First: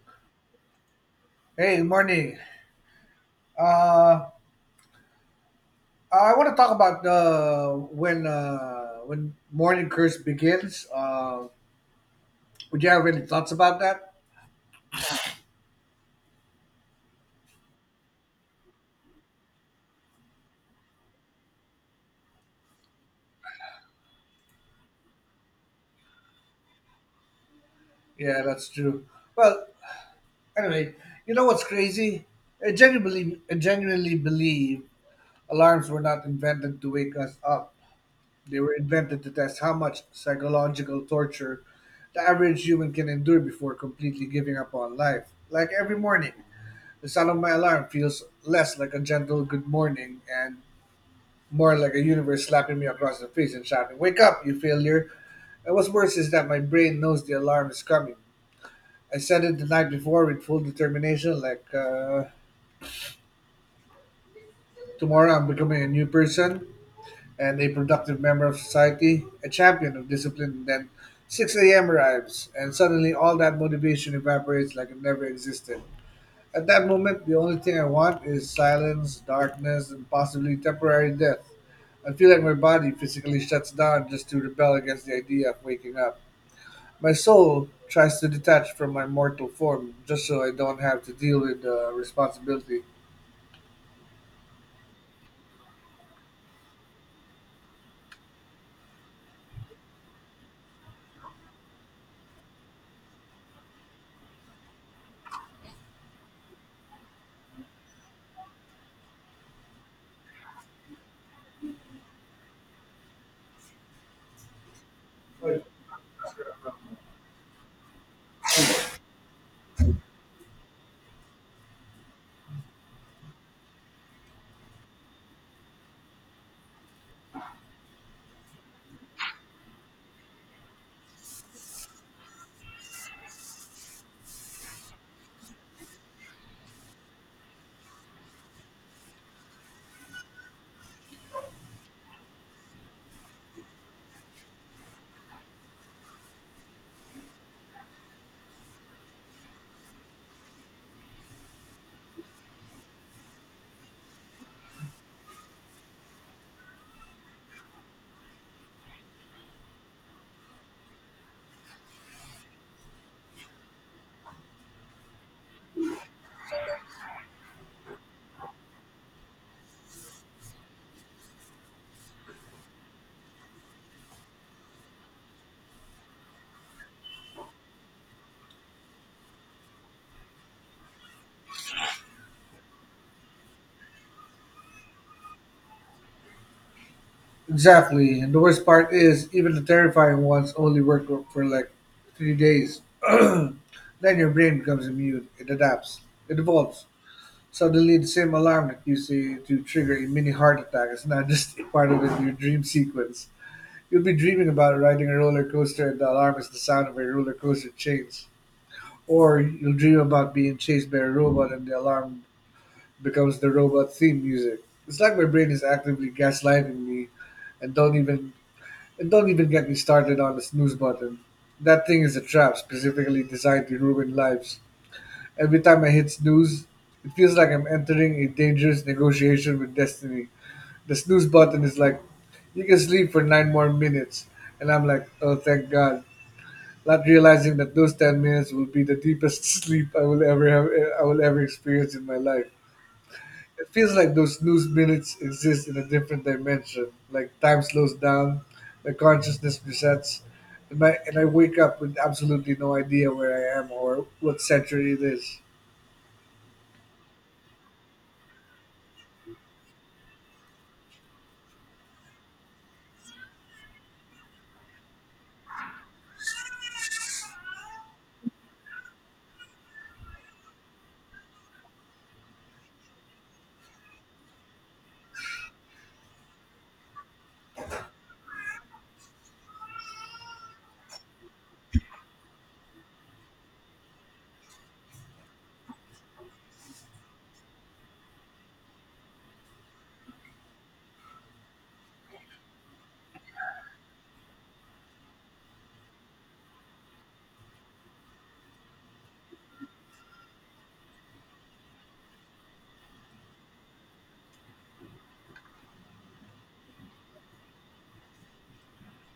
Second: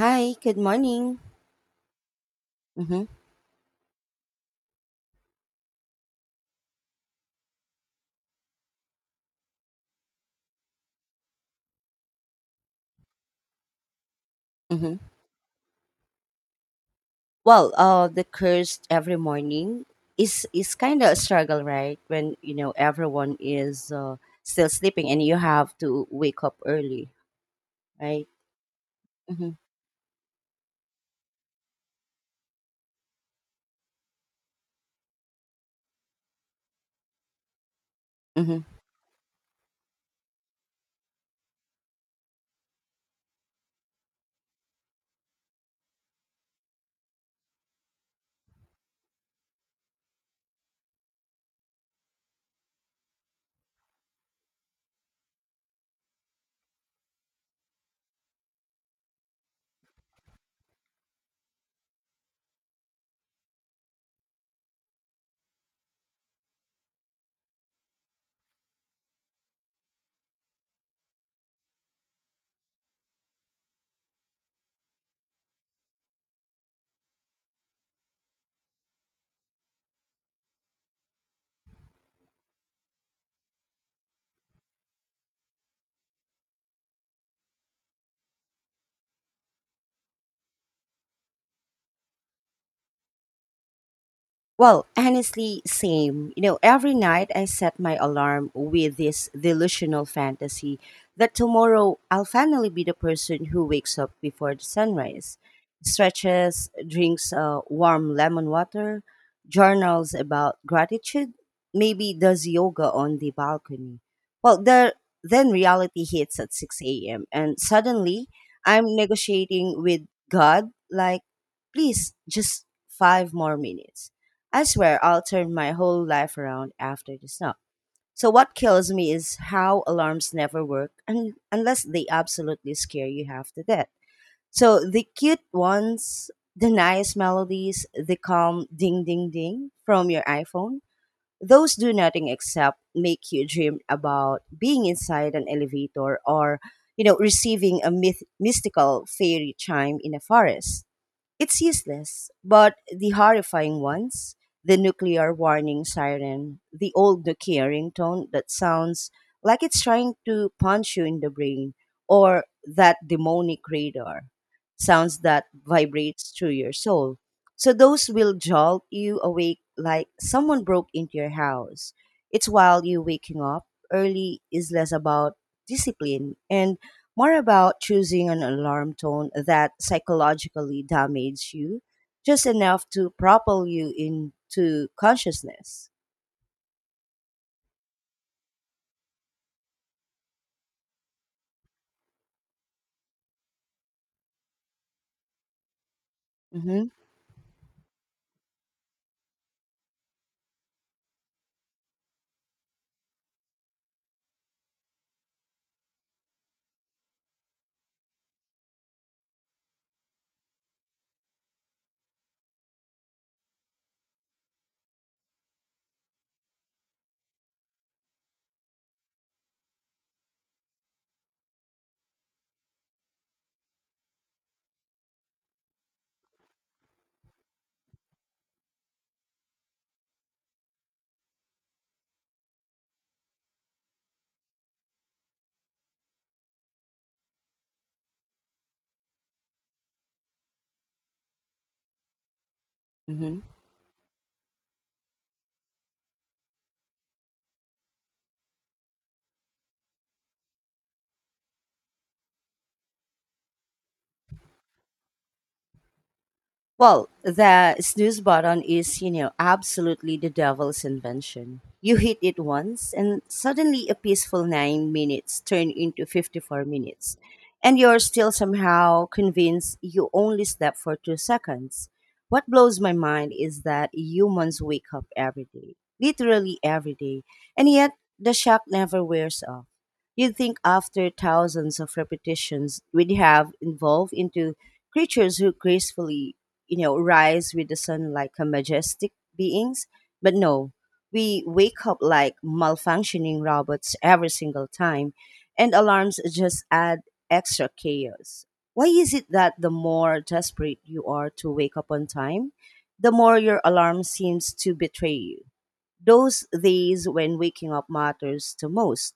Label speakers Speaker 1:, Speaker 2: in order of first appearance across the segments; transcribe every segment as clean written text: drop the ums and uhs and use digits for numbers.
Speaker 1: Hi, good morning.
Speaker 2: Hey, morning.
Speaker 1: Mm-hmm,
Speaker 2: Uh, I want to talk about when morning curse begins. Would you have any thoughts about that?
Speaker 1: mm-hmm. Well, the curse every morning is kind of a struggle, right? When you know everyone is still sleeping and you have to wake up early, right?
Speaker 2: Yeah, that's true.
Speaker 1: Mm-hmm,
Speaker 2: Well, anyway, you know what's crazy? I genuinely believe alarms were not invented to wake us up. They
Speaker 1: mm-hmm.
Speaker 2: were invented to test how much psychological torture the average human can endure before completely giving up on life. Like every morning. The sound of my alarm feels less like a gentle good morning and more like a universe slapping me across the face and shouting, "Wake up, you failure!" And what's worse is that my brain knows the alarm is coming. I set it the night before with full determination, like, tomorrow I'm becoming a new person and a productive member of society, a champion of discipline. And then 6 a.m. arrives, and suddenly all that motivation evaporates like it never existed. At that moment, the only thing I want is silence, darkness, and possibly temporary death. I feel like my body physically shuts down just to rebel against the idea of waking up. My soul tries to detach from my mortal form just so I don't have to deal with the responsibility.
Speaker 1: Well, honestly, same. You know, every night I set my alarm with this delusional fantasy that tomorrow I'll finally be the person who wakes up before the sunrise, stretches, drinks warm lemon water, journals about gratitude, maybe does yoga on the balcony. Well, the, then reality hits at 6 a.m. and suddenly I'm negotiating with God like, please, just five more minutes. I swear I'll turn my whole life around after the snow. So what kills me is how alarms never work unless they absolutely scare you half to death. So the cute ones, the nice melodies, the calm ding ding ding from your iPhone, those do nothing except make you dream about being inside an elevator or receiving a mystical fairy chime in a forest. It's useless, but the horrifying ones, the nuclear warning siren, the old Nokia ringtone that sounds like it's trying to punch you in the brain, or that demonic radar, sounds that vibrates through your soul. So those will jolt you awake like someone broke into your house. It's while you waking up early is less about discipline and more about choosing an alarm tone that psychologically damages you just enough to propel you into consciousness.
Speaker 2: Exactly, and the worst part is, even the terrifying ones only work for like 3 days. Then your brain becomes immune, it adapts, it evolves.
Speaker 1: Mm-hmm.
Speaker 2: Suddenly, the same alarm that used to trigger a mini heart attack is not just a part of your dream sequence. You'll be dreaming about riding a roller coaster, and the alarm is the sound of a roller coaster chains. Or you'll dream about being chased by a robot, and the alarm becomes the robot theme music. It's like my brain is actively gaslighting me, and don't even and don't even get me started on the snooze button. That thing is a trap specifically designed to ruin lives. Every time I hit snooze, it feels like I'm entering a dangerous negotiation with destiny. The snooze button is like, you can sleep for nine more minutes. And I'm like, oh, thank God. Not realizing that those 10 minutes will be the deepest sleep I will ever have, I will ever experience in my life.
Speaker 1: mm-hmm.
Speaker 2: It feels like those snooze minutes exist in a different dimension. Like time slows down, my consciousness resets, and I wake up with absolutely no idea where I am or what century it is.
Speaker 1: Well, the snooze button is, you know, absolutely the devil's invention. You hit it once, and suddenly a peaceful 9 minutes turn into 54 minutes. And you're still somehow convinced you only slept for 2 seconds. What blows my mind is that humans wake up every day, literally every day, and yet the shock never wears off. You'd think after thousands of repetitions, we'd have evolved into creatures who gracefully, you know, rise with the sun like a majestic beings. But no, we wake up like malfunctioning robots every single time, and alarms just add extra chaos. Why is it that the more desperate you are to wake up on time, the more your alarm seems to betray you? Those days when waking up matters the most,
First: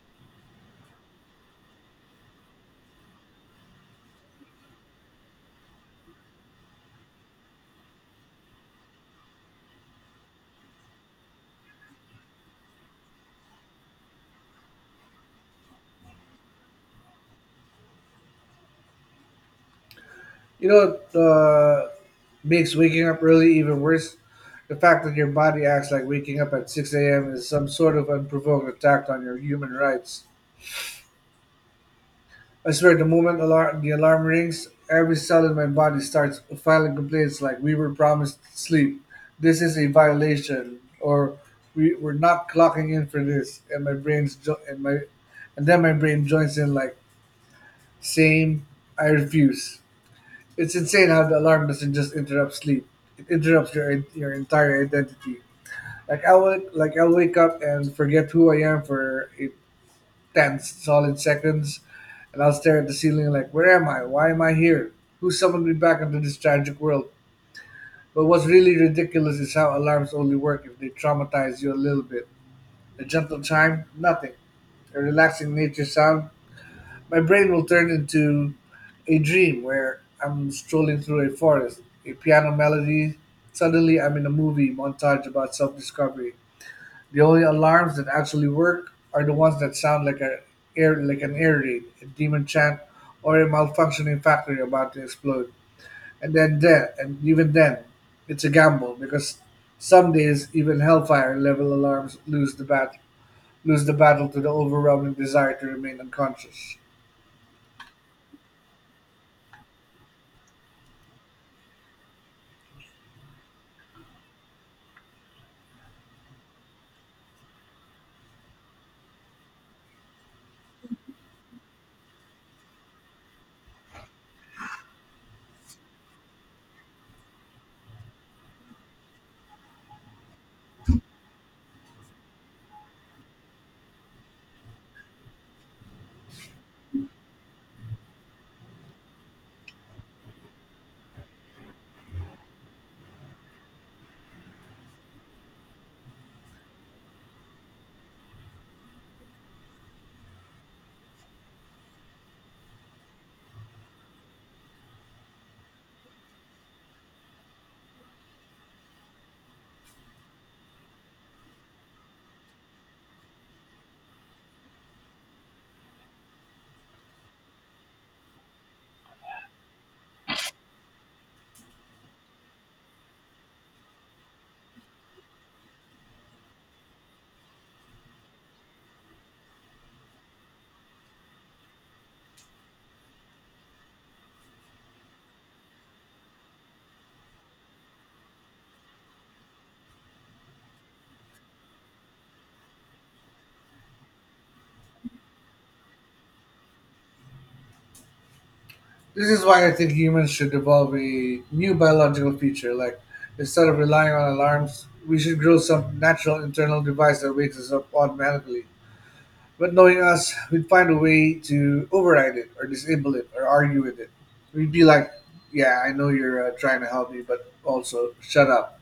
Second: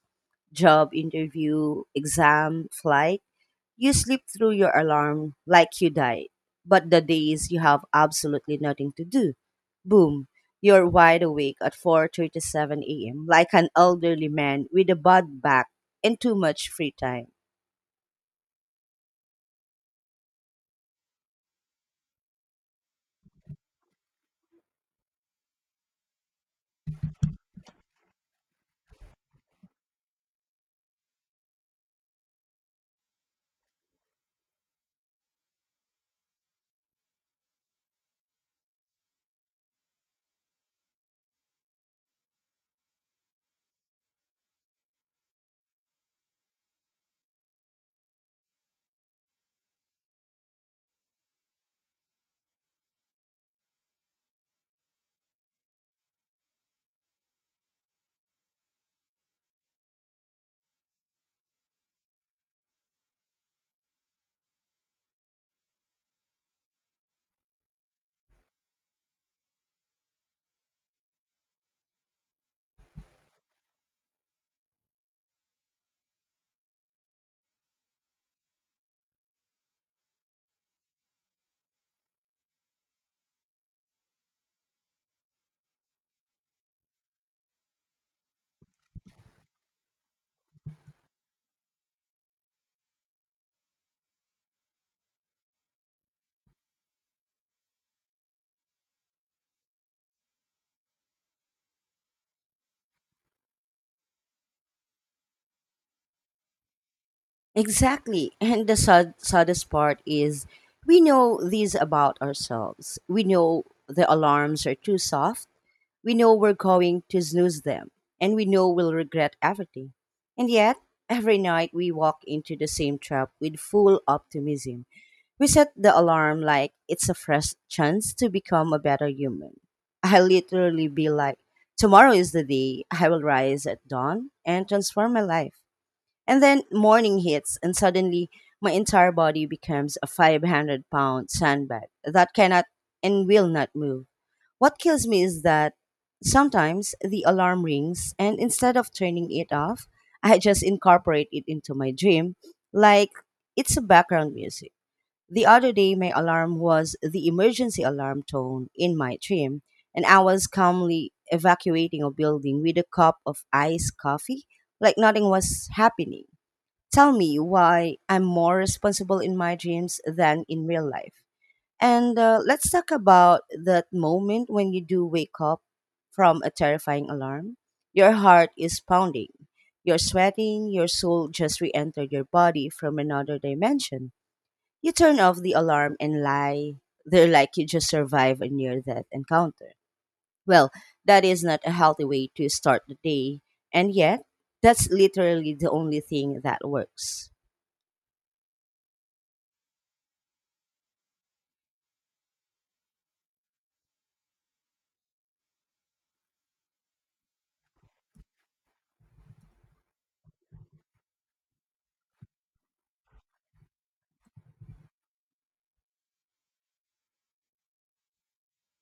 Speaker 1: job interview, exam, flight, you sleep through your alarm like you died. But the days you have absolutely nothing to do, boom, you're wide awake at 4:37 a.m. like an elderly man with a bad back and too much free time.
Speaker 2: You know what makes waking up early even worse? The fact that your body acts like waking up at 6 a.m. is some sort of unprovoked attack on your human rights. I swear, the moment the alarm rings, every cell in my body starts filing complaints like we were promised sleep. This is a violation, or we're not clocking in for this. And then my brain joins in like same. I refuse. It's insane how the alarm doesn't just interrupt sleep; it interrupts your entire identity. Like I'll wake up and forget who I am for a tense, solid seconds, and I'll stare at the ceiling like, "Where am I? Why am I here? Who summoned me back into this tragic world?" But what's really ridiculous is how alarms only work if they traumatize you a little bit. A gentle chime, nothing. A relaxing nature sound, my brain will turn into a dream where I'm strolling through a forest, a piano melody. Suddenly, I'm in a movie montage about self discovery. The only alarms that actually work are the ones that sound like, like an air raid, a demon chant, or a malfunctioning factory about to explode. And even then, it's a gamble because some days even Hellfire level alarms lose the battle to the overwhelming desire to remain unconscious.
Speaker 1: Exactly. And the saddest part is we know these about ourselves. We know the alarms are too soft, we know we're going to snooze them, and we know we'll regret everything. And yet, every night we walk into the same trap with full optimism. We set the alarm like it's a fresh chance to become a better human. I literally be like, tomorrow is the day I will rise at dawn and transform my life. And then morning hits, and suddenly my entire body becomes a 500 pound sandbag that cannot and will not move. What kills me is that sometimes the alarm rings, and instead of turning it off, I just incorporate it into my dream like it's a background music. The other day, my alarm was the emergency alarm tone in my dream, and I was calmly evacuating a building with a cup of iced coffee like nothing was happening. Tell me why I'm more responsible in my dreams than in real life. And Let's talk about that moment when you do wake up from a terrifying alarm. Your heart is pounding, you're sweating, your soul just re entered your body from another dimension. You turn off the alarm and lie there like you just survived a near death encounter. Well, that is not a healthy way to start the day, and yet, that's literally the only thing that works.
Speaker 2: This is why I think humans should develop a new biological feature. Like, instead of relying on alarms, we should grow some natural internal device that wakes us up automatically. But knowing us, we'd find a way to override it, or disable it, or argue with it. We'd be like, yeah, I know you're trying to help me, but also shut up.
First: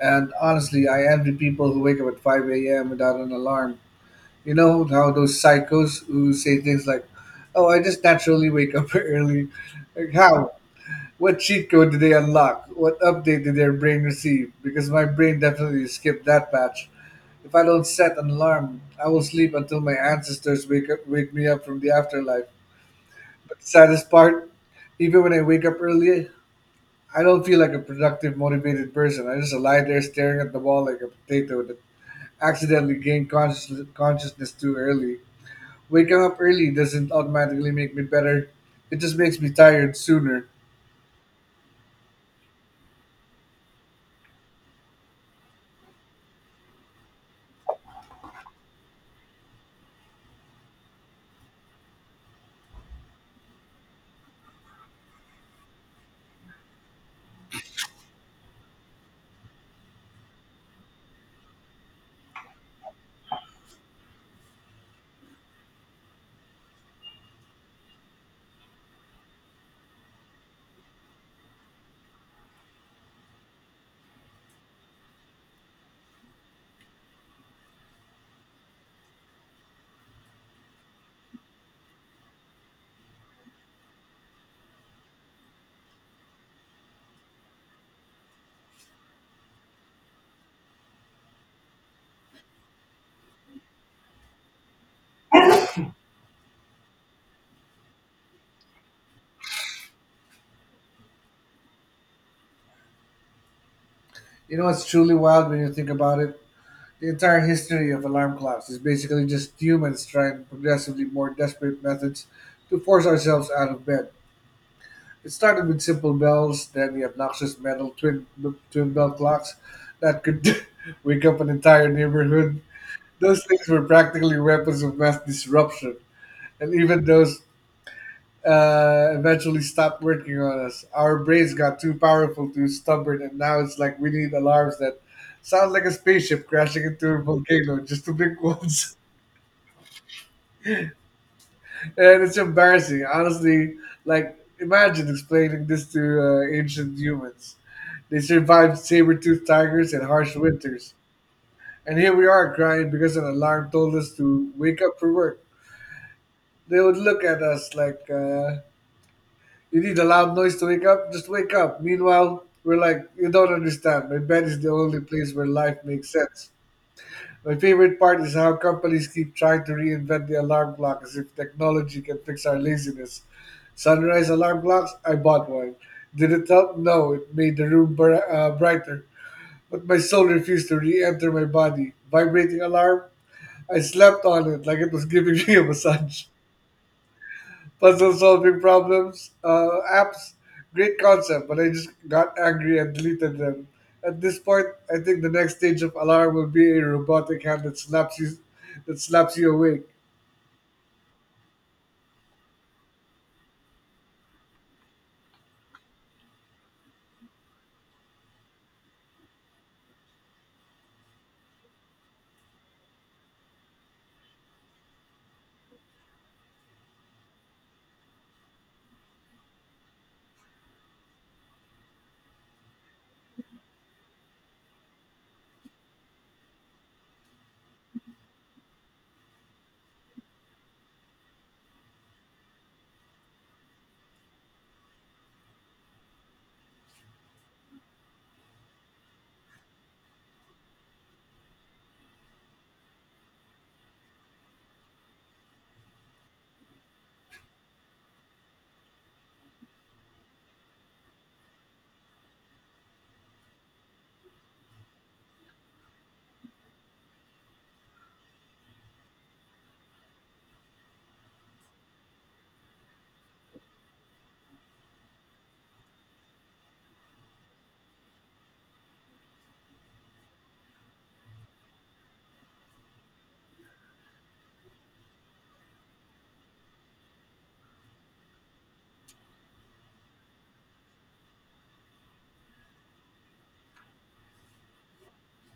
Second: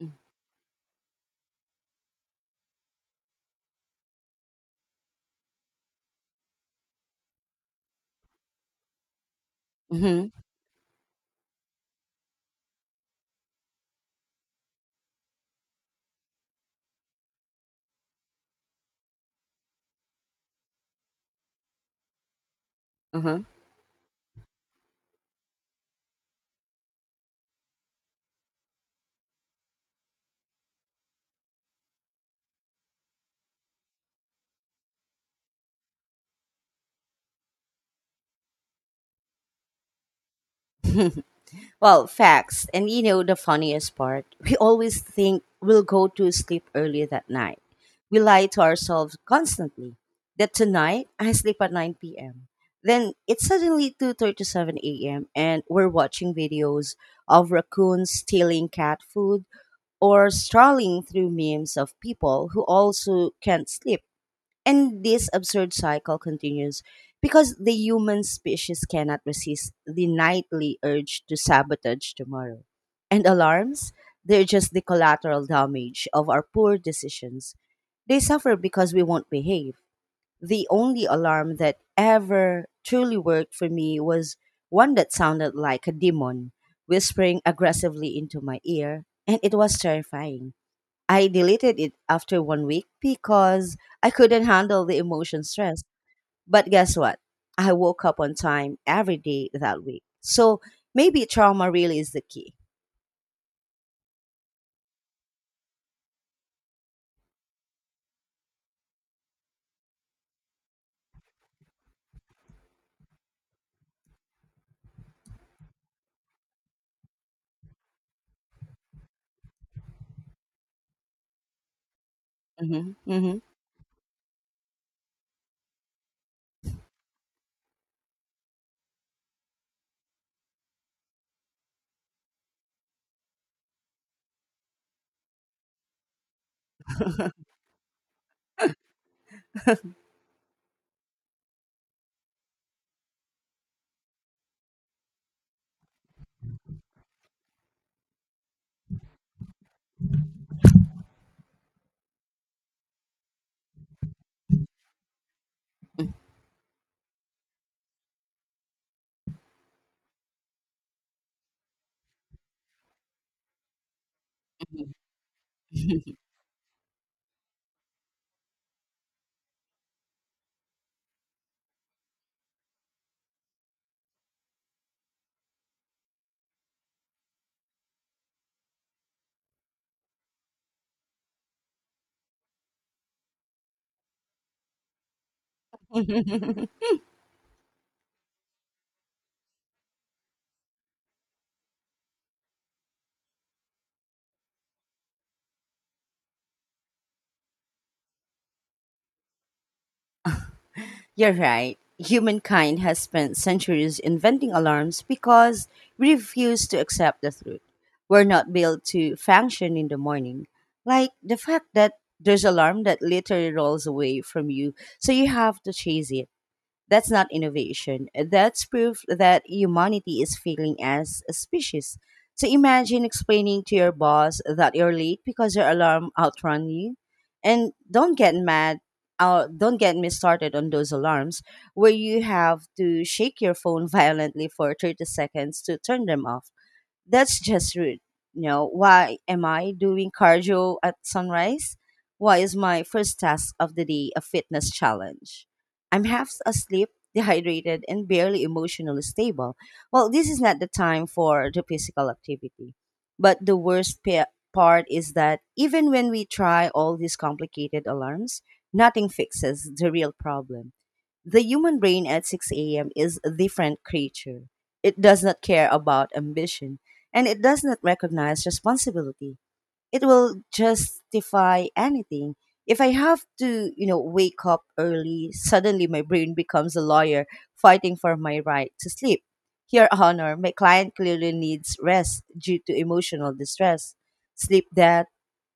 Speaker 2: And honestly, I envy people who wake up at 5 a.m. without an alarm. You know how those psychos who say things like, oh, I just naturally wake up early. Like,
Speaker 1: Mm-hmm.
Speaker 2: how? What cheat code did they unlock? What update did their brain receive? Because my brain definitely skipped that patch. If I don't set an alarm, I will sleep until my ancestors wake me up from the afterlife.
Speaker 1: Mm-hmm.
Speaker 2: But the saddest part, even when I wake up early, I don't feel like a productive, motivated person. I just lie there staring at the wall like a potato that accidentally consciousness too early. Waking up early doesn't automatically make me better. It just makes me tired sooner.
Speaker 1: Well, facts. And you know the funniest part? We always think we'll go to sleep early that night. We lie to ourselves constantly that tonight I sleep at 9 p.m. Then it's suddenly 2:37 a.m. and we're watching videos of raccoons stealing cat food or strolling through memes of people who also can't sleep. And this absurd cycle continues because the human species cannot resist the nightly urge to sabotage tomorrow. And alarms, they're just the collateral damage of our poor decisions. They suffer because we won't behave. The only alarm that ever truly worked for me was one that sounded like a demon whispering aggressively into my ear, and it was terrifying. I deleted it after 1 week because I couldn't handle the emotion stress. But guess what? I woke up on time every day that week. So maybe trauma really is the key.
Speaker 2: You know what's truly wild when you think about it? The entire history of alarm clocks is basically just humans trying progressively more desperate methods to force ourselves out of bed. It started with simple bells, then the obnoxious metal twin bell clocks that could wake up an entire neighborhood.
Speaker 1: hmm hmm
Speaker 2: Those things were practically weapons of mass disruption, and even those eventually stopped working on us. Our brains got too powerful, too stubborn, and now it's like we need alarms that sound like a spaceship crashing into a volcano just to blink once. And it's embarrassing, honestly. Like, imagine explaining this to ancient humans. They survived saber-toothed tigers and harsh winters. And here we are crying because an alarm told us to wake up for work. They would look at us like, you need a loud noise to wake up? Just wake up. Meanwhile, we're like, you don't understand. My bed is the only place where life
Speaker 1: hmm
Speaker 2: makes sense. My favorite part is how companies keep trying to reinvent the alarm clock as if technology can fix our laziness. Sunrise alarm clocks? I bought one. Did it help? No, it made the room brighter. But my soul refused to re enter my body. Vibrating alarm? I slept on it like it was giving me a massage. Puzzle solving problems? Apps? Great concept, but I just got angry and deleted them. At this point, I think the next stage of alarm will be a robotic hand that that slaps you awake.
Speaker 1: You're right. Humankind has spent centuries inventing alarms because we refuse to accept the truth. We're not built to function in the morning. Like the fact that there's alarm that literally rolls away from you, so you have to chase it. That's not innovation. That's proof that humanity is failing as a species. So imagine explaining to your boss that you're late because your alarm outrun you. And don't get mad. Don't get me started on those alarms where you have to shake your phone violently for 30 seconds to turn them off. That's just rude. You know, why am I doing cardio at sunrise? Why is my first task of the day a fitness challenge? I'm half asleep, dehydrated, and barely emotionally stable. Well, this is not the time for the physical activity. But the part is that even when we try all these complicated alarms, nothing fixes the real problem. The human brain at 6 a.m. is a different creature. It does not care about ambition and it does not recognize responsibility. It will justify anything. If I have to, you know, wake up early, suddenly my brain becomes a lawyer fighting for my right to sleep. Your Honor, my client clearly needs rest due to emotional distress, sleep debt,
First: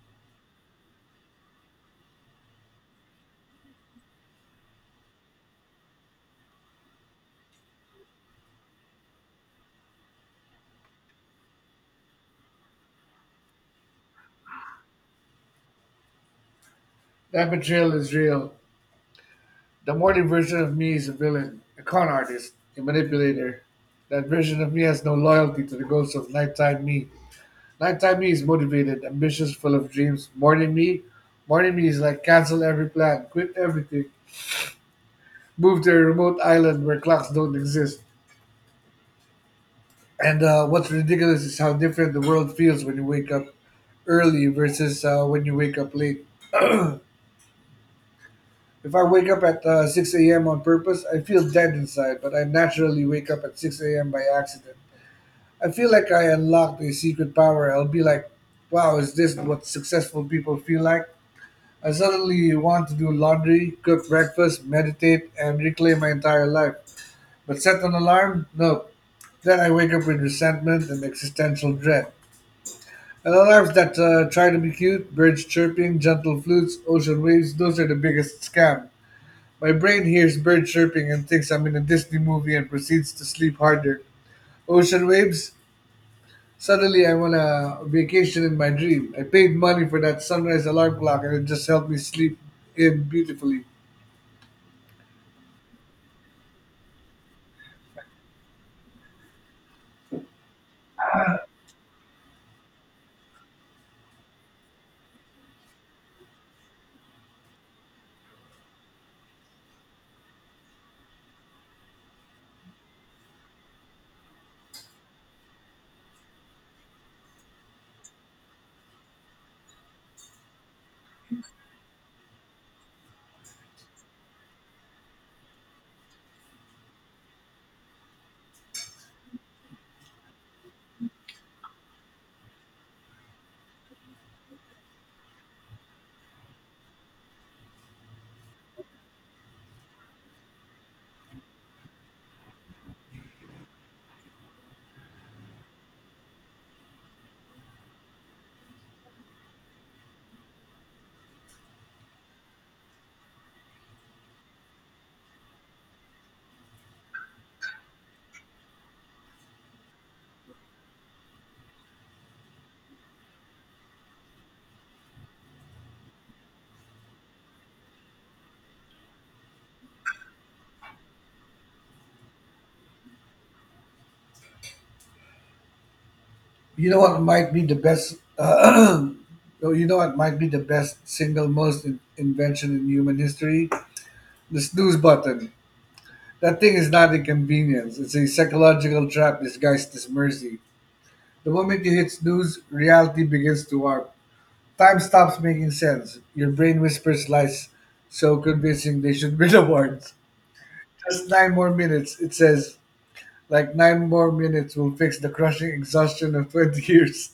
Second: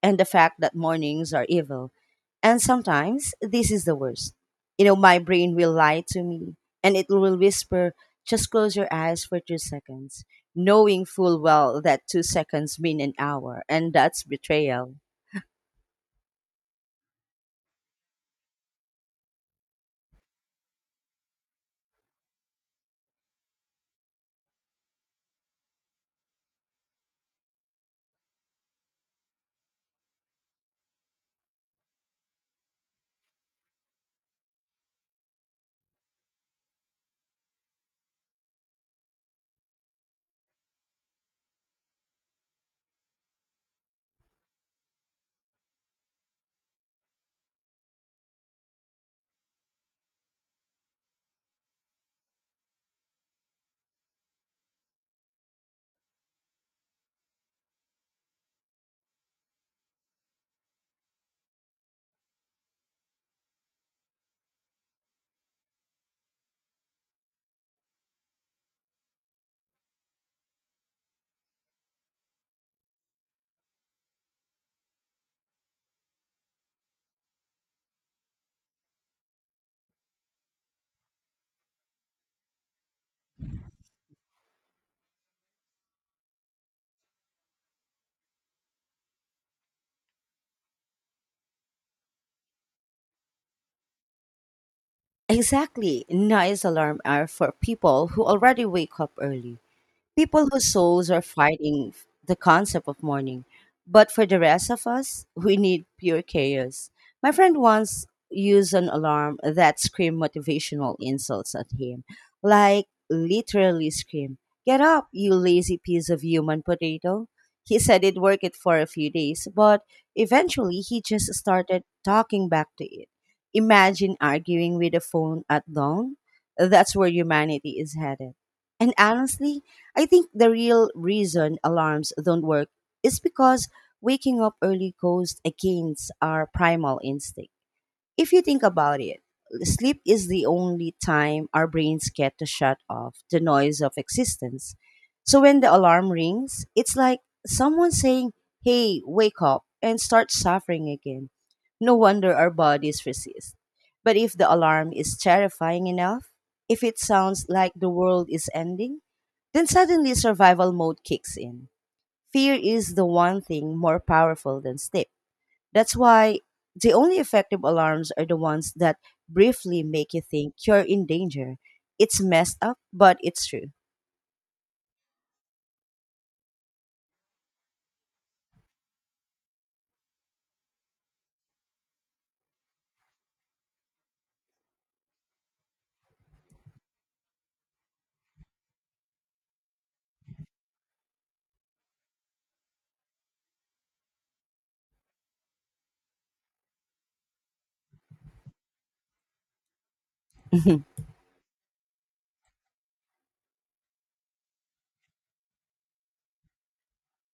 Speaker 1: and the fact that mornings are evil. And sometimes this is the worst. You know, my brain will lie to me and it will whisper, just close your eyes for 2 seconds, knowing full well that 2 seconds mean an hour, and that's betrayal.
Speaker 2: That betrayal is real. The modern version of me is a villain, a con artist, a manipulator. That version of me has no loyalty to the goals of nighttime me. Nighttime me is motivated, ambitious, full of dreams. Morning me is like cancel every plan, quit everything, move to a remote island where clocks don't exist. And what's ridiculous is how different the world feels when you wake up early versus when you wake up late. If I wake up at 6 a.m. on purpose, I feel dead inside, but I naturally wake up at 6 a.m. by accident. I feel like I unlocked a secret power. I'll be like, wow, is this what successful people feel like? I suddenly want to do laundry, cook breakfast, meditate, and reclaim my entire life. But set an alarm? No. Then I wake up with resentment and existential dread. And alarms that try to be cute, birds chirping, gentle flutes, ocean waves, those are the biggest scam. My brain hears bird chirping and thinks I'm in a Disney movie and proceeds to sleep harder. Ocean waves? Suddenly, I want a vacation in my dream. I paid money for that sunrise alarm clock, and it just helped me sleep in beautifully.
Speaker 1: Exactly. Nice alarm hour for people who already wake up early. People whose souls are fighting the concept of mourning. But for the rest of us, we need pure chaos. My friend once used an alarm that screamed motivational insults at him. Like, literally scream, get up, you lazy piece of human potato. He said it worked it for a few days, but eventually he just started talking back to it. Imagine arguing with a phone at dawn. That's where humanity is headed. And honestly, I think the real reason alarms don't work is because waking up early goes against our primal instinct. If you think about it, sleep is the only time our brains get to shut off the noise of existence. So when the alarm rings, it's like someone saying, hey, wake up and start suffering again. No wonder our bodies resist. But if the alarm is terrifying enough, if it sounds like the world is ending, then suddenly survival mode kicks in. Fear is the one thing more powerful than sleep. That's why the only effective alarms are the ones that briefly make you think you're in danger. It's messed up, but it's true.
Speaker 2: You know what might be the best? No, you know what might be the best single most invention in human history? The snooze button. That thing is not inconvenience. It's a psychological trap disguised as mercy. The moment you hit snooze, reality begins to warp. Time stops making sense. Your brain whispers lies so convincing they should win awards. Just nine more minutes. It says, like, nine more minutes will fix the crushing exhaustion of 20 years.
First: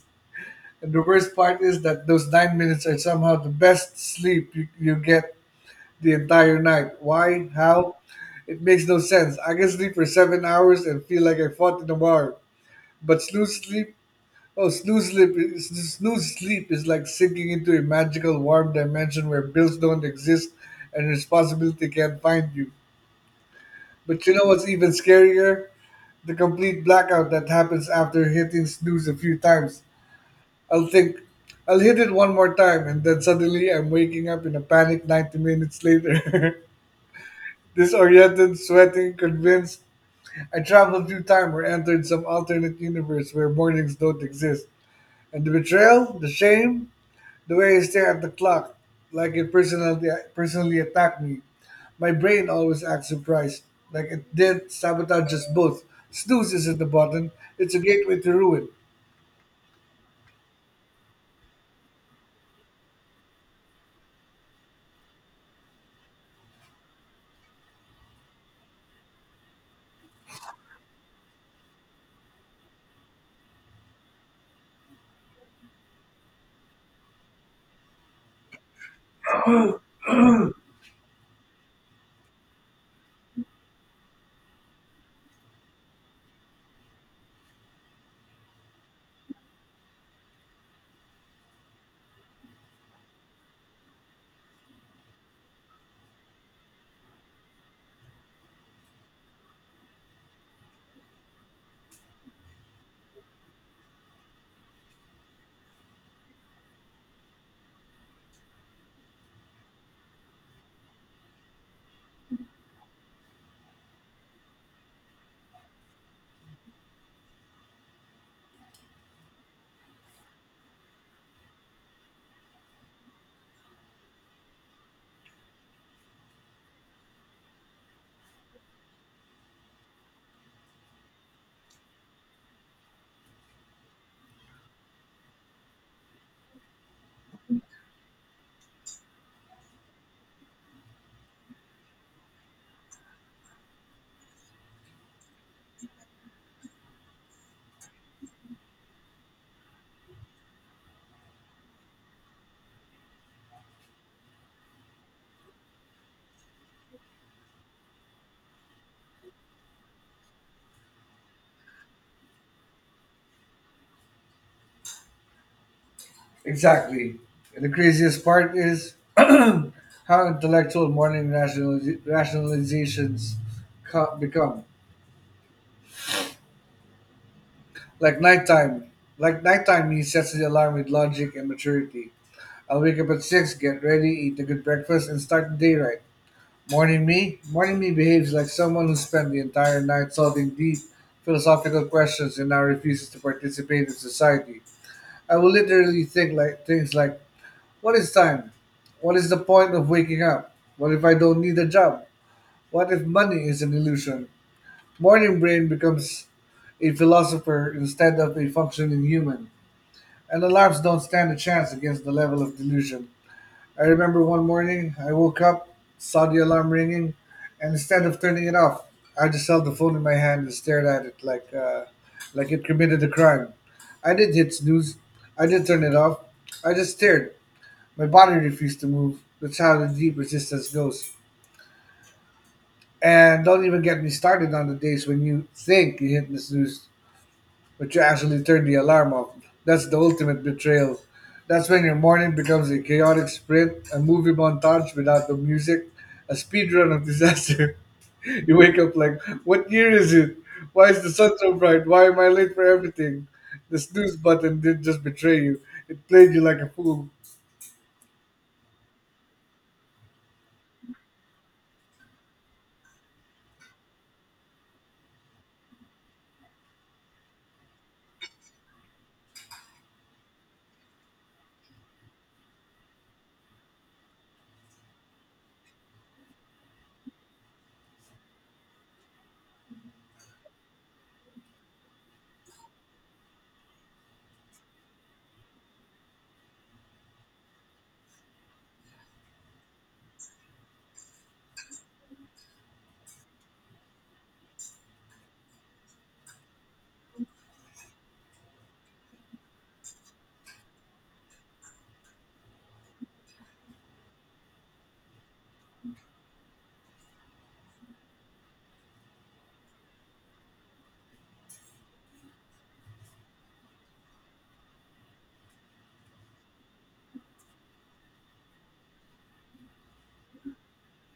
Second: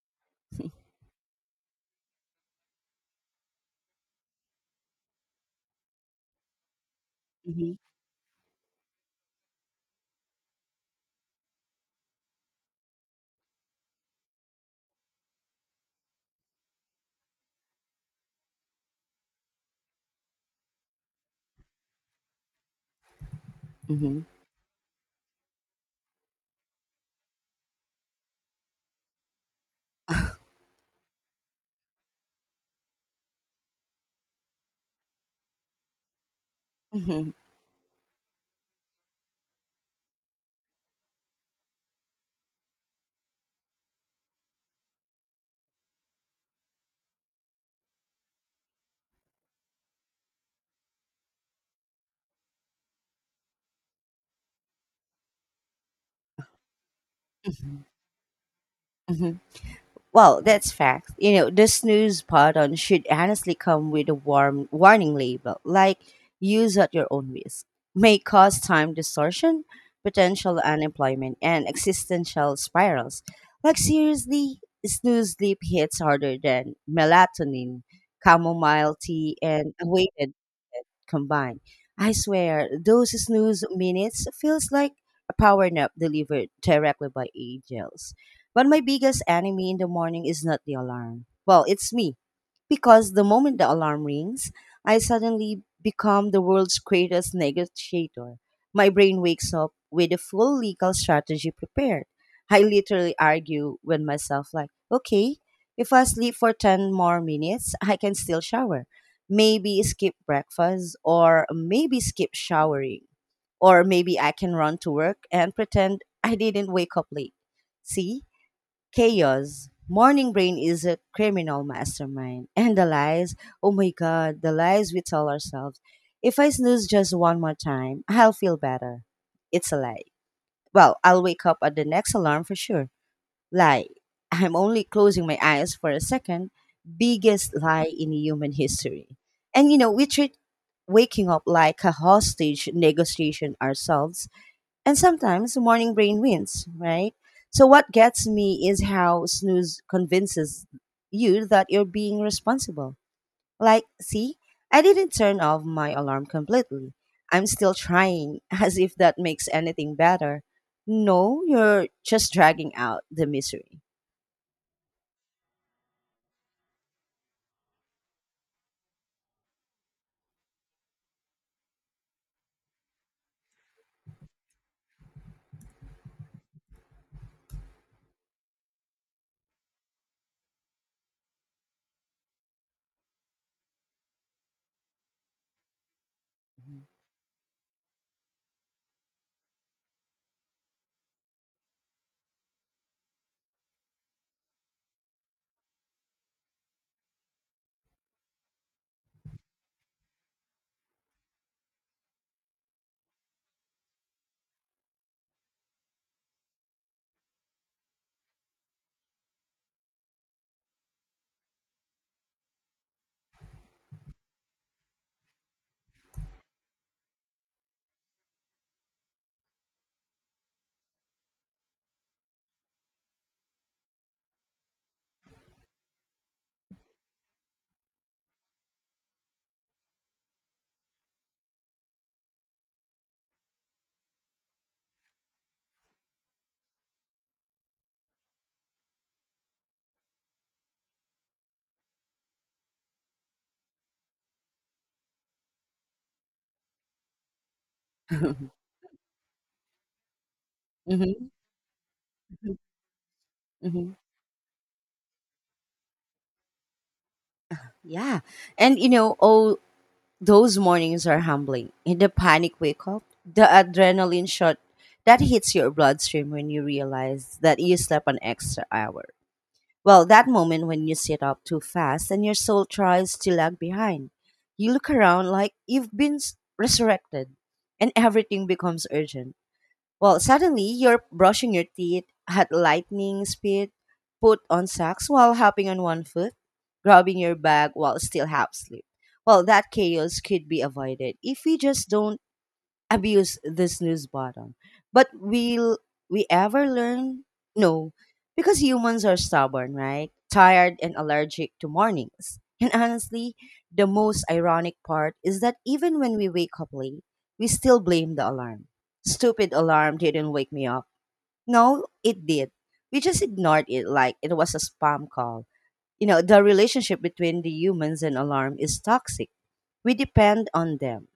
Speaker 2: And the worst part is that those 9 minutes are somehow the best sleep you get the entire night. Why?
Speaker 1: Mhm, mhm,
Speaker 2: How? It makes no sense. I can sleep for 7 hours and feel like I fought in a bar. But snooze sleep, oh, snooze sleep is like sinking into a magical warm dimension where bills don't exist and responsibility can't find you.
Speaker 1: mhm,
Speaker 2: But you know what's even scarier? The complete blackout that happens after hitting snooze a few times. I'll think, I'll hit it one more time, and then suddenly I'm waking up in a panic 90 minutes later.
Speaker 1: mhm,
Speaker 2: Disoriented, sweating, convinced. I traveled through time or entered some alternate universe where mornings don't exist. And the betrayal, the shame, the way I stare at the clock, like it personally, personally attacked me. My brain always acts surprised, like it did sabotage us both. Snooze isn't the button, it's a
Speaker 1: mhm,
Speaker 2: gateway to ruin.
Speaker 1: mhm. Well, that's fact. You know, the snooze button should honestly come with a warm warning label, like use at your own risk. May cause time distortion, potential unemployment, and existential spirals. Like seriously, snooze sleep hits harder than melatonin, chamomile tea, and awaited combined. I swear, those snooze minutes feels like a power nap delivered directly by angels. But my biggest enemy in the morning is not the alarm. Well, it's me because the moment the alarm rings, I suddenly become the world's greatest negotiator. My brain wakes up with a full legal strategy prepared. I literally argue with myself, like, okay, if I sleep for 10 more minutes, I can still shower. Maybe skip breakfast, or maybe skip showering. Or maybe I can run to work and pretend I didn't wake up late. See? Chaos. Morning brain is a criminal mastermind. And the lies, oh my god, the lies we tell ourselves. If I snooze just one more time, I'll feel better. It's a lie. Well, I'll wake up at the next alarm for sure. Lie. I'm only closing my eyes for a second. Biggest lie in human history. And you know, we treat waking up like a hostage negotiation ourselves, and sometimes morning brain wins, right? So what gets me is how snooze convinces you that you're being responsible. Like, see, I didn't turn off my alarm completely. I'm still trying, as if that makes anything better. No, you're just dragging out the misery.
Speaker 2: Exactly. And the craziest part is how intellectual morning rationalizations become. Like nighttime. Like nighttime, he sets the alarm with logic and maturity. I'll wake up at 6, get ready, eat a good breakfast, and start the day right. Morning me? Morning me behaves like someone who spent the entire night solving deep philosophical questions and now refuses to participate in society. I will literally think like things like, what is time? What is the point of waking up? What if I don't need a job? What if money is an illusion? Morning brain becomes a philosopher instead of a functioning human, and alarms don't stand a chance against the level of delusion. I remember one morning I woke up, saw the alarm ringing, and instead of turning it off, I just held the phone in my hand and stared at it like it committed a crime. I did hit snooze. I did turn it off. I just stared. My body refused to move. That's how the deep resistance goes. And don't even get me started on the days when you think you hit the snooze, but you actually turn the alarm off. That's the ultimate betrayal. That's when your morning becomes a chaotic sprint, a movie montage without the music, a speed run of disaster.
Speaker 1: hmm
Speaker 2: You wake up like, what year is it? Why is the sun so bright? Why am I late for everything? The
Speaker 1: hmm
Speaker 2: snooze button did just betray you. It played you like a fool.
Speaker 1: Yeah. And you know, all those mornings are humbling. In the panic wake up, the adrenaline shot that hits your bloodstream when you realize that you slept an extra hour. Well, that moment when you sit up too fast and your soul tries to lag behind. You look around like you've been resurrected and everything becomes urgent. Well, suddenly you're brushing your teeth at lightning speed, put on socks while hopping on one foot, grabbing your bag while still half asleep. Well, that chaos could be avoided if we just don't abuse this snooze button. But will we ever learn? No, because humans are stubborn, right? Tired and allergic to mornings. And honestly, the most ironic part is that even when we wake up late, we still blame the alarm. Stupid alarm didn't wake me up. No, it did. We just ignored it like it was a spam call. You know, the relationship between the humans and alarm is toxic. We depend on them.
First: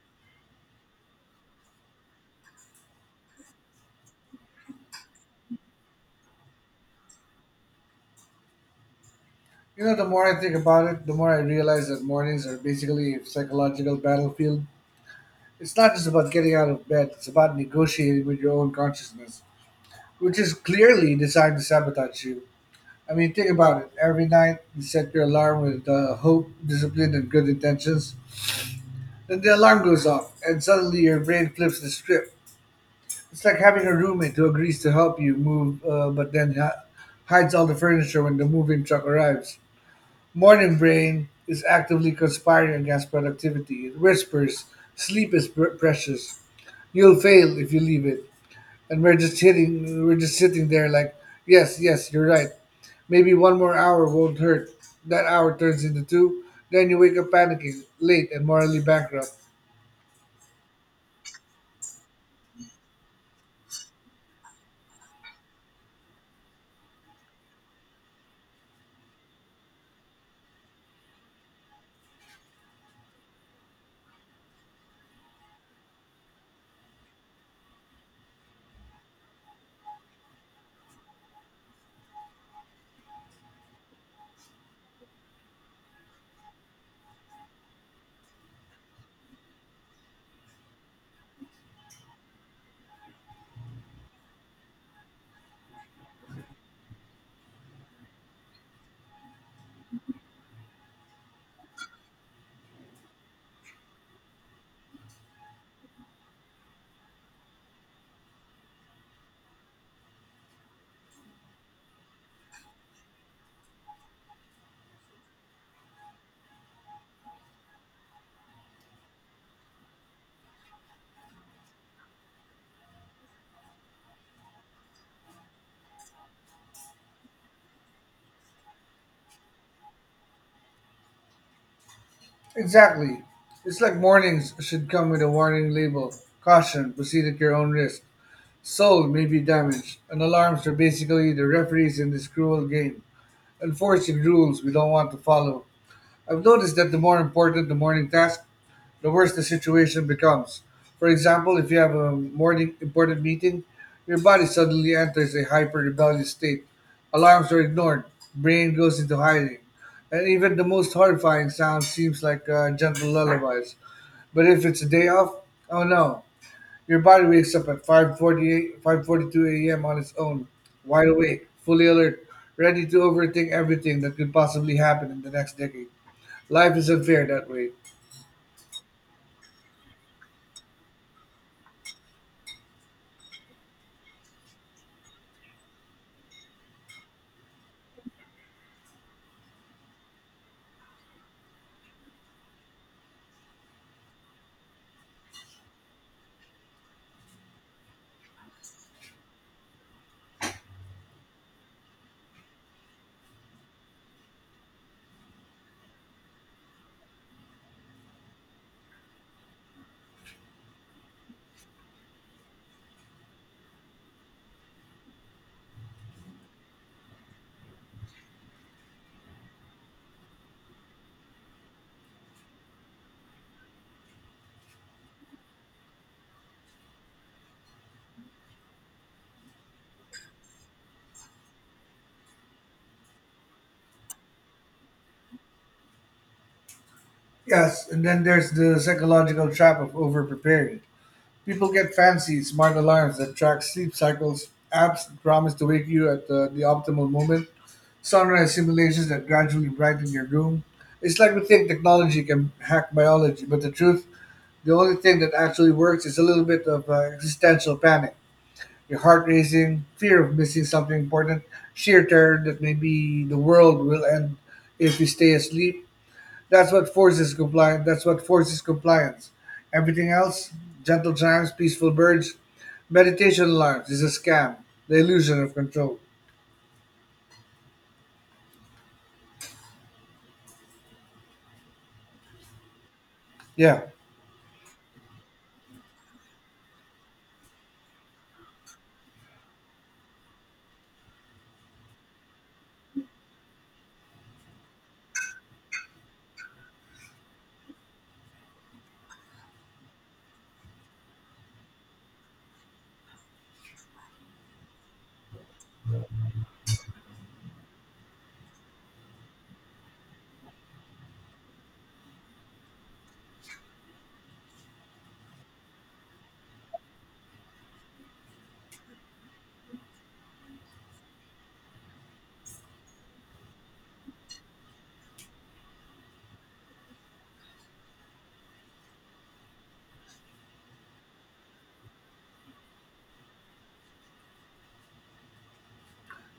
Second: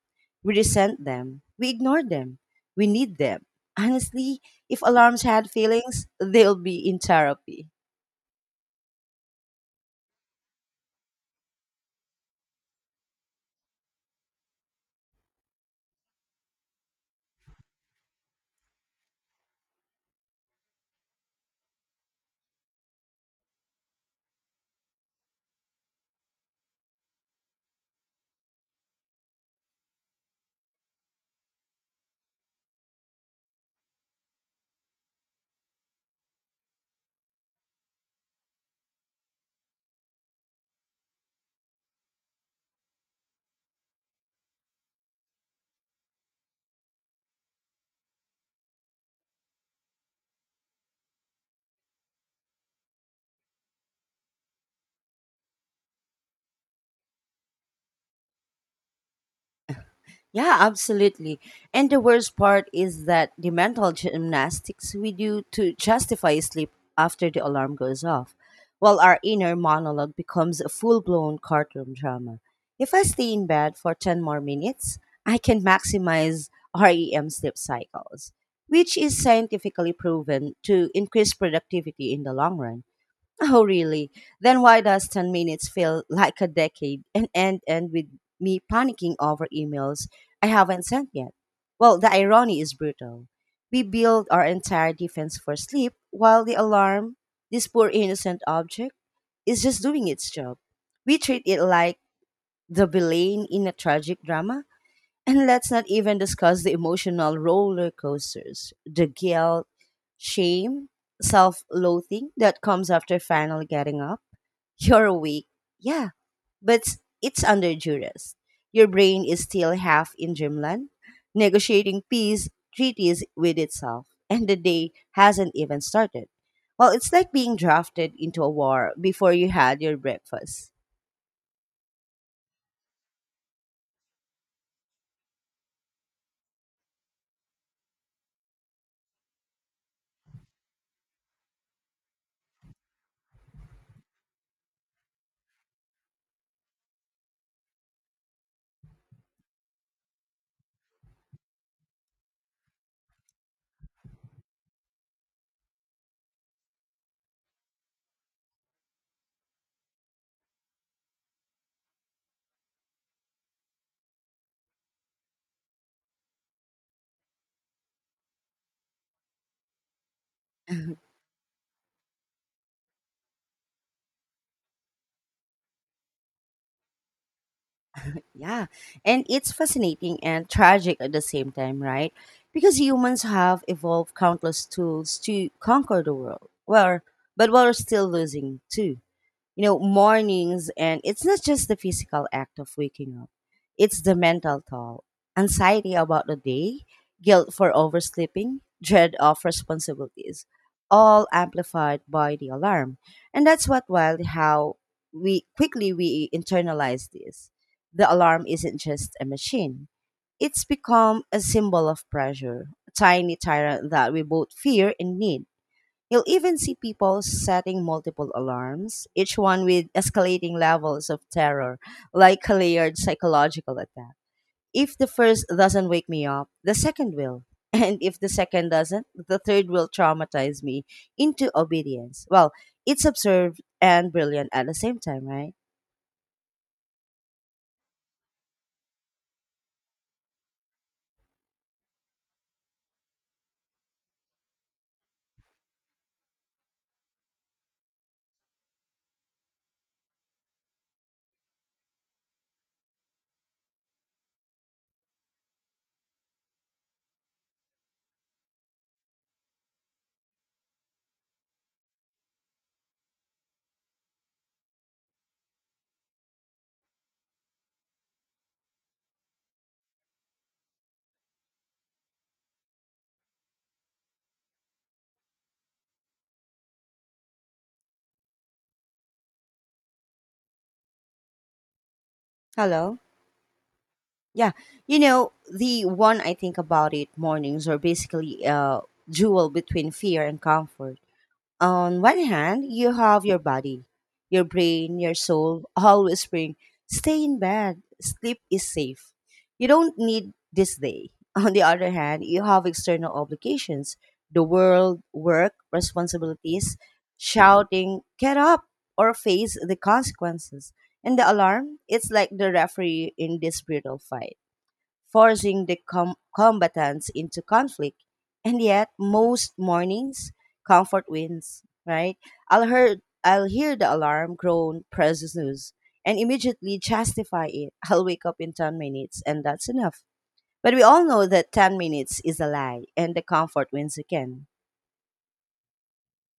Speaker 1: We resent them. We ignore them. We need them. Honestly, if alarms had feelings, they'll be in therapy.
Speaker 2: You know, the more I think about it, the more I realize that mornings are basically a psychological battlefield. It's not just about getting out of bed, it's about negotiating with your own consciousness, which is clearly designed to sabotage you. I mean, think about it. Every night you set your alarm with hope, discipline, and good intentions. Then the alarm goes off, and suddenly your brain flips the script. It's like having a roommate who agrees to help you move, but then hides all the furniture when the moving truck arrives. Morning brain is actively conspiring against productivity. It whispers, "Sleep is precious. You'll fail if you leave it." And we're just sitting there like, "Yes, yes, you're right. Maybe one more hour won't hurt." That hour turns into two. Then you wake up panicking, late and morally bankrupt.
Speaker 1: Yeah, absolutely. And the worst part is that the mental gymnastics we do to justify sleep after the alarm goes off, while our inner monologue becomes a full blown courtroom drama. If I stay in bed for 10 more minutes, I can maximize REM sleep cycles, which is scientifically proven to increase productivity in the long run. Oh, really? Then why does 10 minutes feel like a decade and end with me panicking over emails I haven't sent yet? Well, the irony is brutal. We build our entire defense for sleep while the alarm, this poor innocent object, is just doing its job. We treat it like the villain in a tragic drama, and let's not even discuss the emotional roller coasters, the guilt, shame, self loathing that comes after finally getting up. You're awake, yeah, but it's under duress. Your brain is still half in dreamland, negotiating peace treaties with itself, and the day hasn't even started. Well, it's like being drafted into a war before you had your breakfast.
Speaker 2: Exactly. It's like mornings should come with a warning label: "Caution. Proceed at your own risk. Soul may be damaged." And alarms are basically the referees in this cruel game, enforcing rules we don't want to follow. I've noticed that the more important the morning task, the worse the situation becomes. For example, if you have a morning important meeting, your body suddenly enters a hyper rebellious state. Alarms are ignored, brain goes into hiding, and even the most horrifying sound seems like gentle lullabies. But if it's a day off, oh no, your body wakes up at 5:48, 5:42 a.m. on its own, wide awake, fully alert, ready to overthink everything that could possibly happen in the next decade. Life is unfair that way.
Speaker 1: Yeah. And it's fascinating and tragic at the same time, right? Because humans have evolved countless tools to conquer the world. Well, but we're still losing too. You know, mornings. And it's not just the physical act of waking up, it's the mental toll, anxiety about the day, guilt for oversleeping, dread of responsibilities, all amplified by the alarm. And that's what wild how we quickly we internalize this. The alarm isn't just a machine. It's become a symbol of pressure, a tiny tyrant that we both fear and need. You'll even see people setting multiple alarms, each one with escalating levels of terror, like a layered psychological attack. If the first doesn't wake me up, the second will. And if the second doesn't, the third will traumatize me into obedience. Well, it's absurd and brilliant at the same time, right?
Speaker 2: Yes, and then there's the psychological trap of over-preparing. People get fancy, smart alarms that track sleep cycles, apps that promise to wake you at the optimal moment, sunrise simulations that gradually brighten your room. It's like we think technology can hack biology, but the truth: the only thing that actually works is a little bit of existential panic. Your heart racing, fear of missing something important, sheer terror that maybe the world will end if we stay asleep. That's what forces compliance. Everything else, gentle chimes, peaceful birds, meditation alarms, is a scam. The illusion of control.
Speaker 1: Hello?
Speaker 2: Yeah,
Speaker 1: Yeah. You know, the one I think about it mornings are basically a duel between fear and comfort. On one hand, you have your body, your brain, your soul, all whispering, stay in bed, sleep is safe. You don't need this day. On the other hand, you have external obligations, the world, work, responsibilities, shouting, get up, or face the consequences. And the alarm, it's like the referee in this brutal fight forcing the combatants into conflict. And yet, most mornings, comfort wins, right? I'll hear, I'll hear the alarm groan, press snooze, and immediately justify it. I'll wake up in 10 minutes, and that's enough. But we all know that 10 minutes is a lie, and the comfort wins again.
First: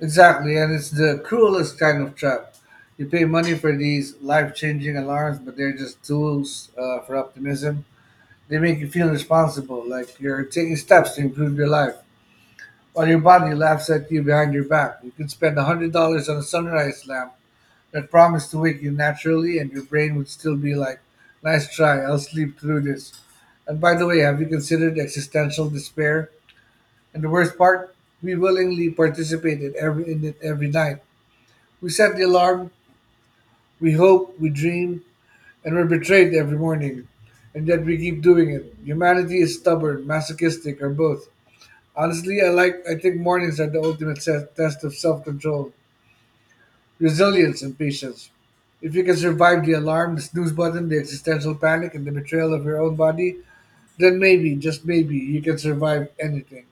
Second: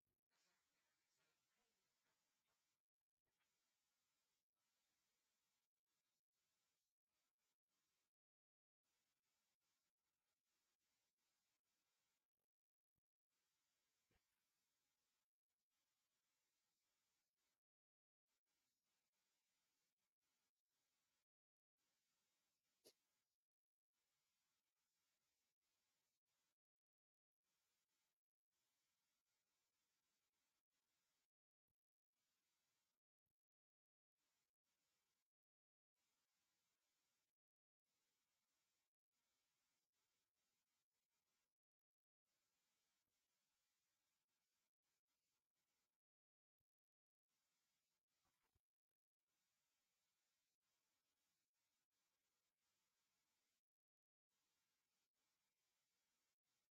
Speaker 2: exactly, and it's the cruelest kind of trap. You pay money for these life-changing alarms, but they're just tools for optimism. They make you feel responsible, like you're taking steps to improve your life, while your body laughs at you behind your back. You could spend $100 on a sunrise lamp that promised to wake you naturally, and your brain would still be like, nice try, I'll sleep through this. And by the way, have you considered existential despair? And the worst part, we willingly participate in every in it every night. We set the alarm, we hope, we dream, and we're betrayed every morning. And yet we keep doing it. Humanity is stubborn, masochistic, or both. Honestly, I think mornings are the ultimate test of self-control, resilience, and patience. If you can survive the alarm, the snooze button, the existential panic, and the betrayal of your own body, then maybe, just maybe, you can survive anything.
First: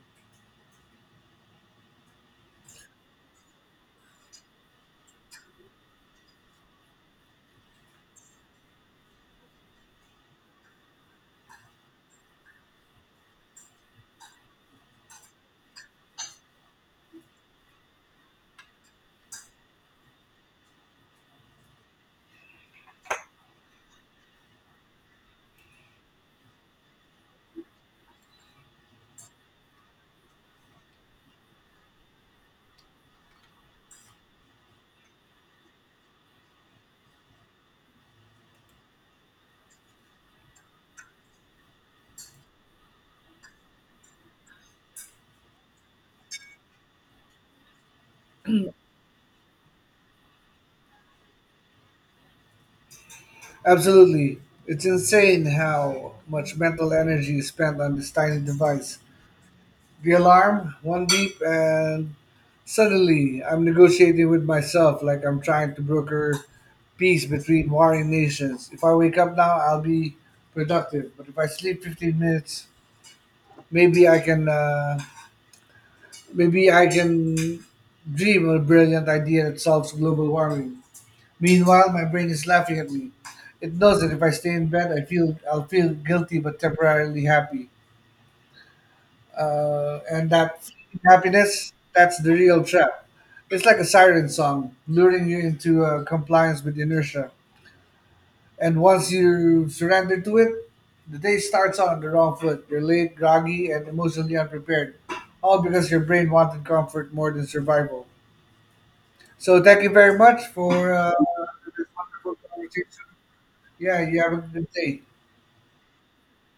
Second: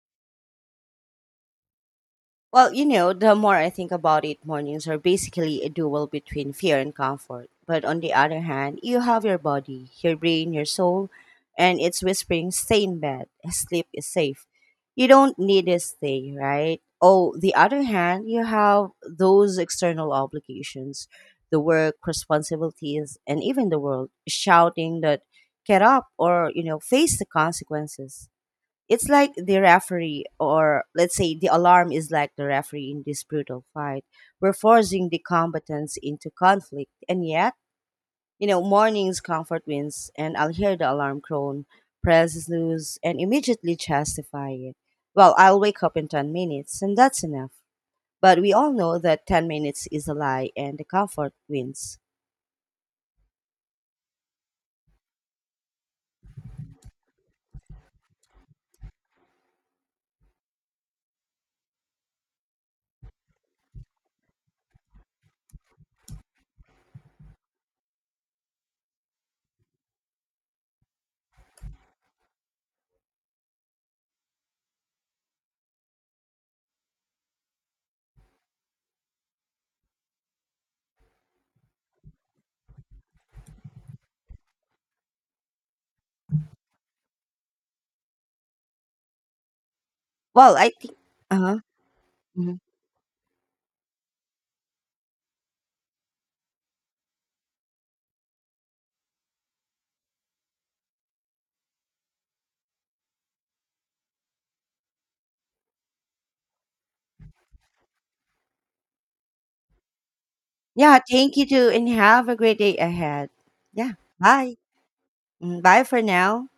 Speaker 1: Well, you know, the more I think about it, mornings are basically a duel between fear and comfort. But on the other hand, you have your body, your brain, your soul, and it's whispering, stay in bed, sleep is safe. You don't need this thing, right? Oh, the other hand, you have those external obligations, the work, responsibilities, and even the world shouting that get up or, you know, face the consequences. It's like the referee, or let's say the alarm is like the referee in this brutal fight. We're forcing the combatants into conflict, and yet, you know, morning's comfort wins, and I'll hear the alarm crone, press snooze, and immediately justify it. Well, I'll wake up in 10 minutes, and that's enough. But we all know that 10 minutes is a lie, and the comfort wins.
Speaker 2: Absolutely. It's insane how much mental energy is spent on this tiny device. The alarm, one beep, and suddenly I'm negotiating with myself like I'm trying to broker peace between warring nations. If I wake up now, I'll be productive. But if I sleep 15 minutes, maybe I can uh, maybe I can dream of a brilliant idea that solves global warming. Meanwhile, my brain is laughing at me. It knows that if I stay in bed, I'll feel guilty but temporarily happy. And
Speaker 1: Well,
Speaker 2: that
Speaker 1: I think. Uh huh.
Speaker 2: happiness, that's the
Speaker 1: Hmm.
Speaker 2: real trap. It's like a siren song luring you into compliance with inertia, and once you surrender to it, the day starts on the wrong foot. You're late, groggy, and emotionally unprepared, all because your brain wanted comfort more than survival. So thank you very much for
Speaker 1: Yeah, thank you too,
Speaker 2: this
Speaker 1: and have
Speaker 2: wonderful
Speaker 1: a great day
Speaker 2: conversation.
Speaker 1: ahead. Yeah,
Speaker 2: Yeah, you have a
Speaker 1: bye.
Speaker 2: good day.
Speaker 1: Mm, bye for now.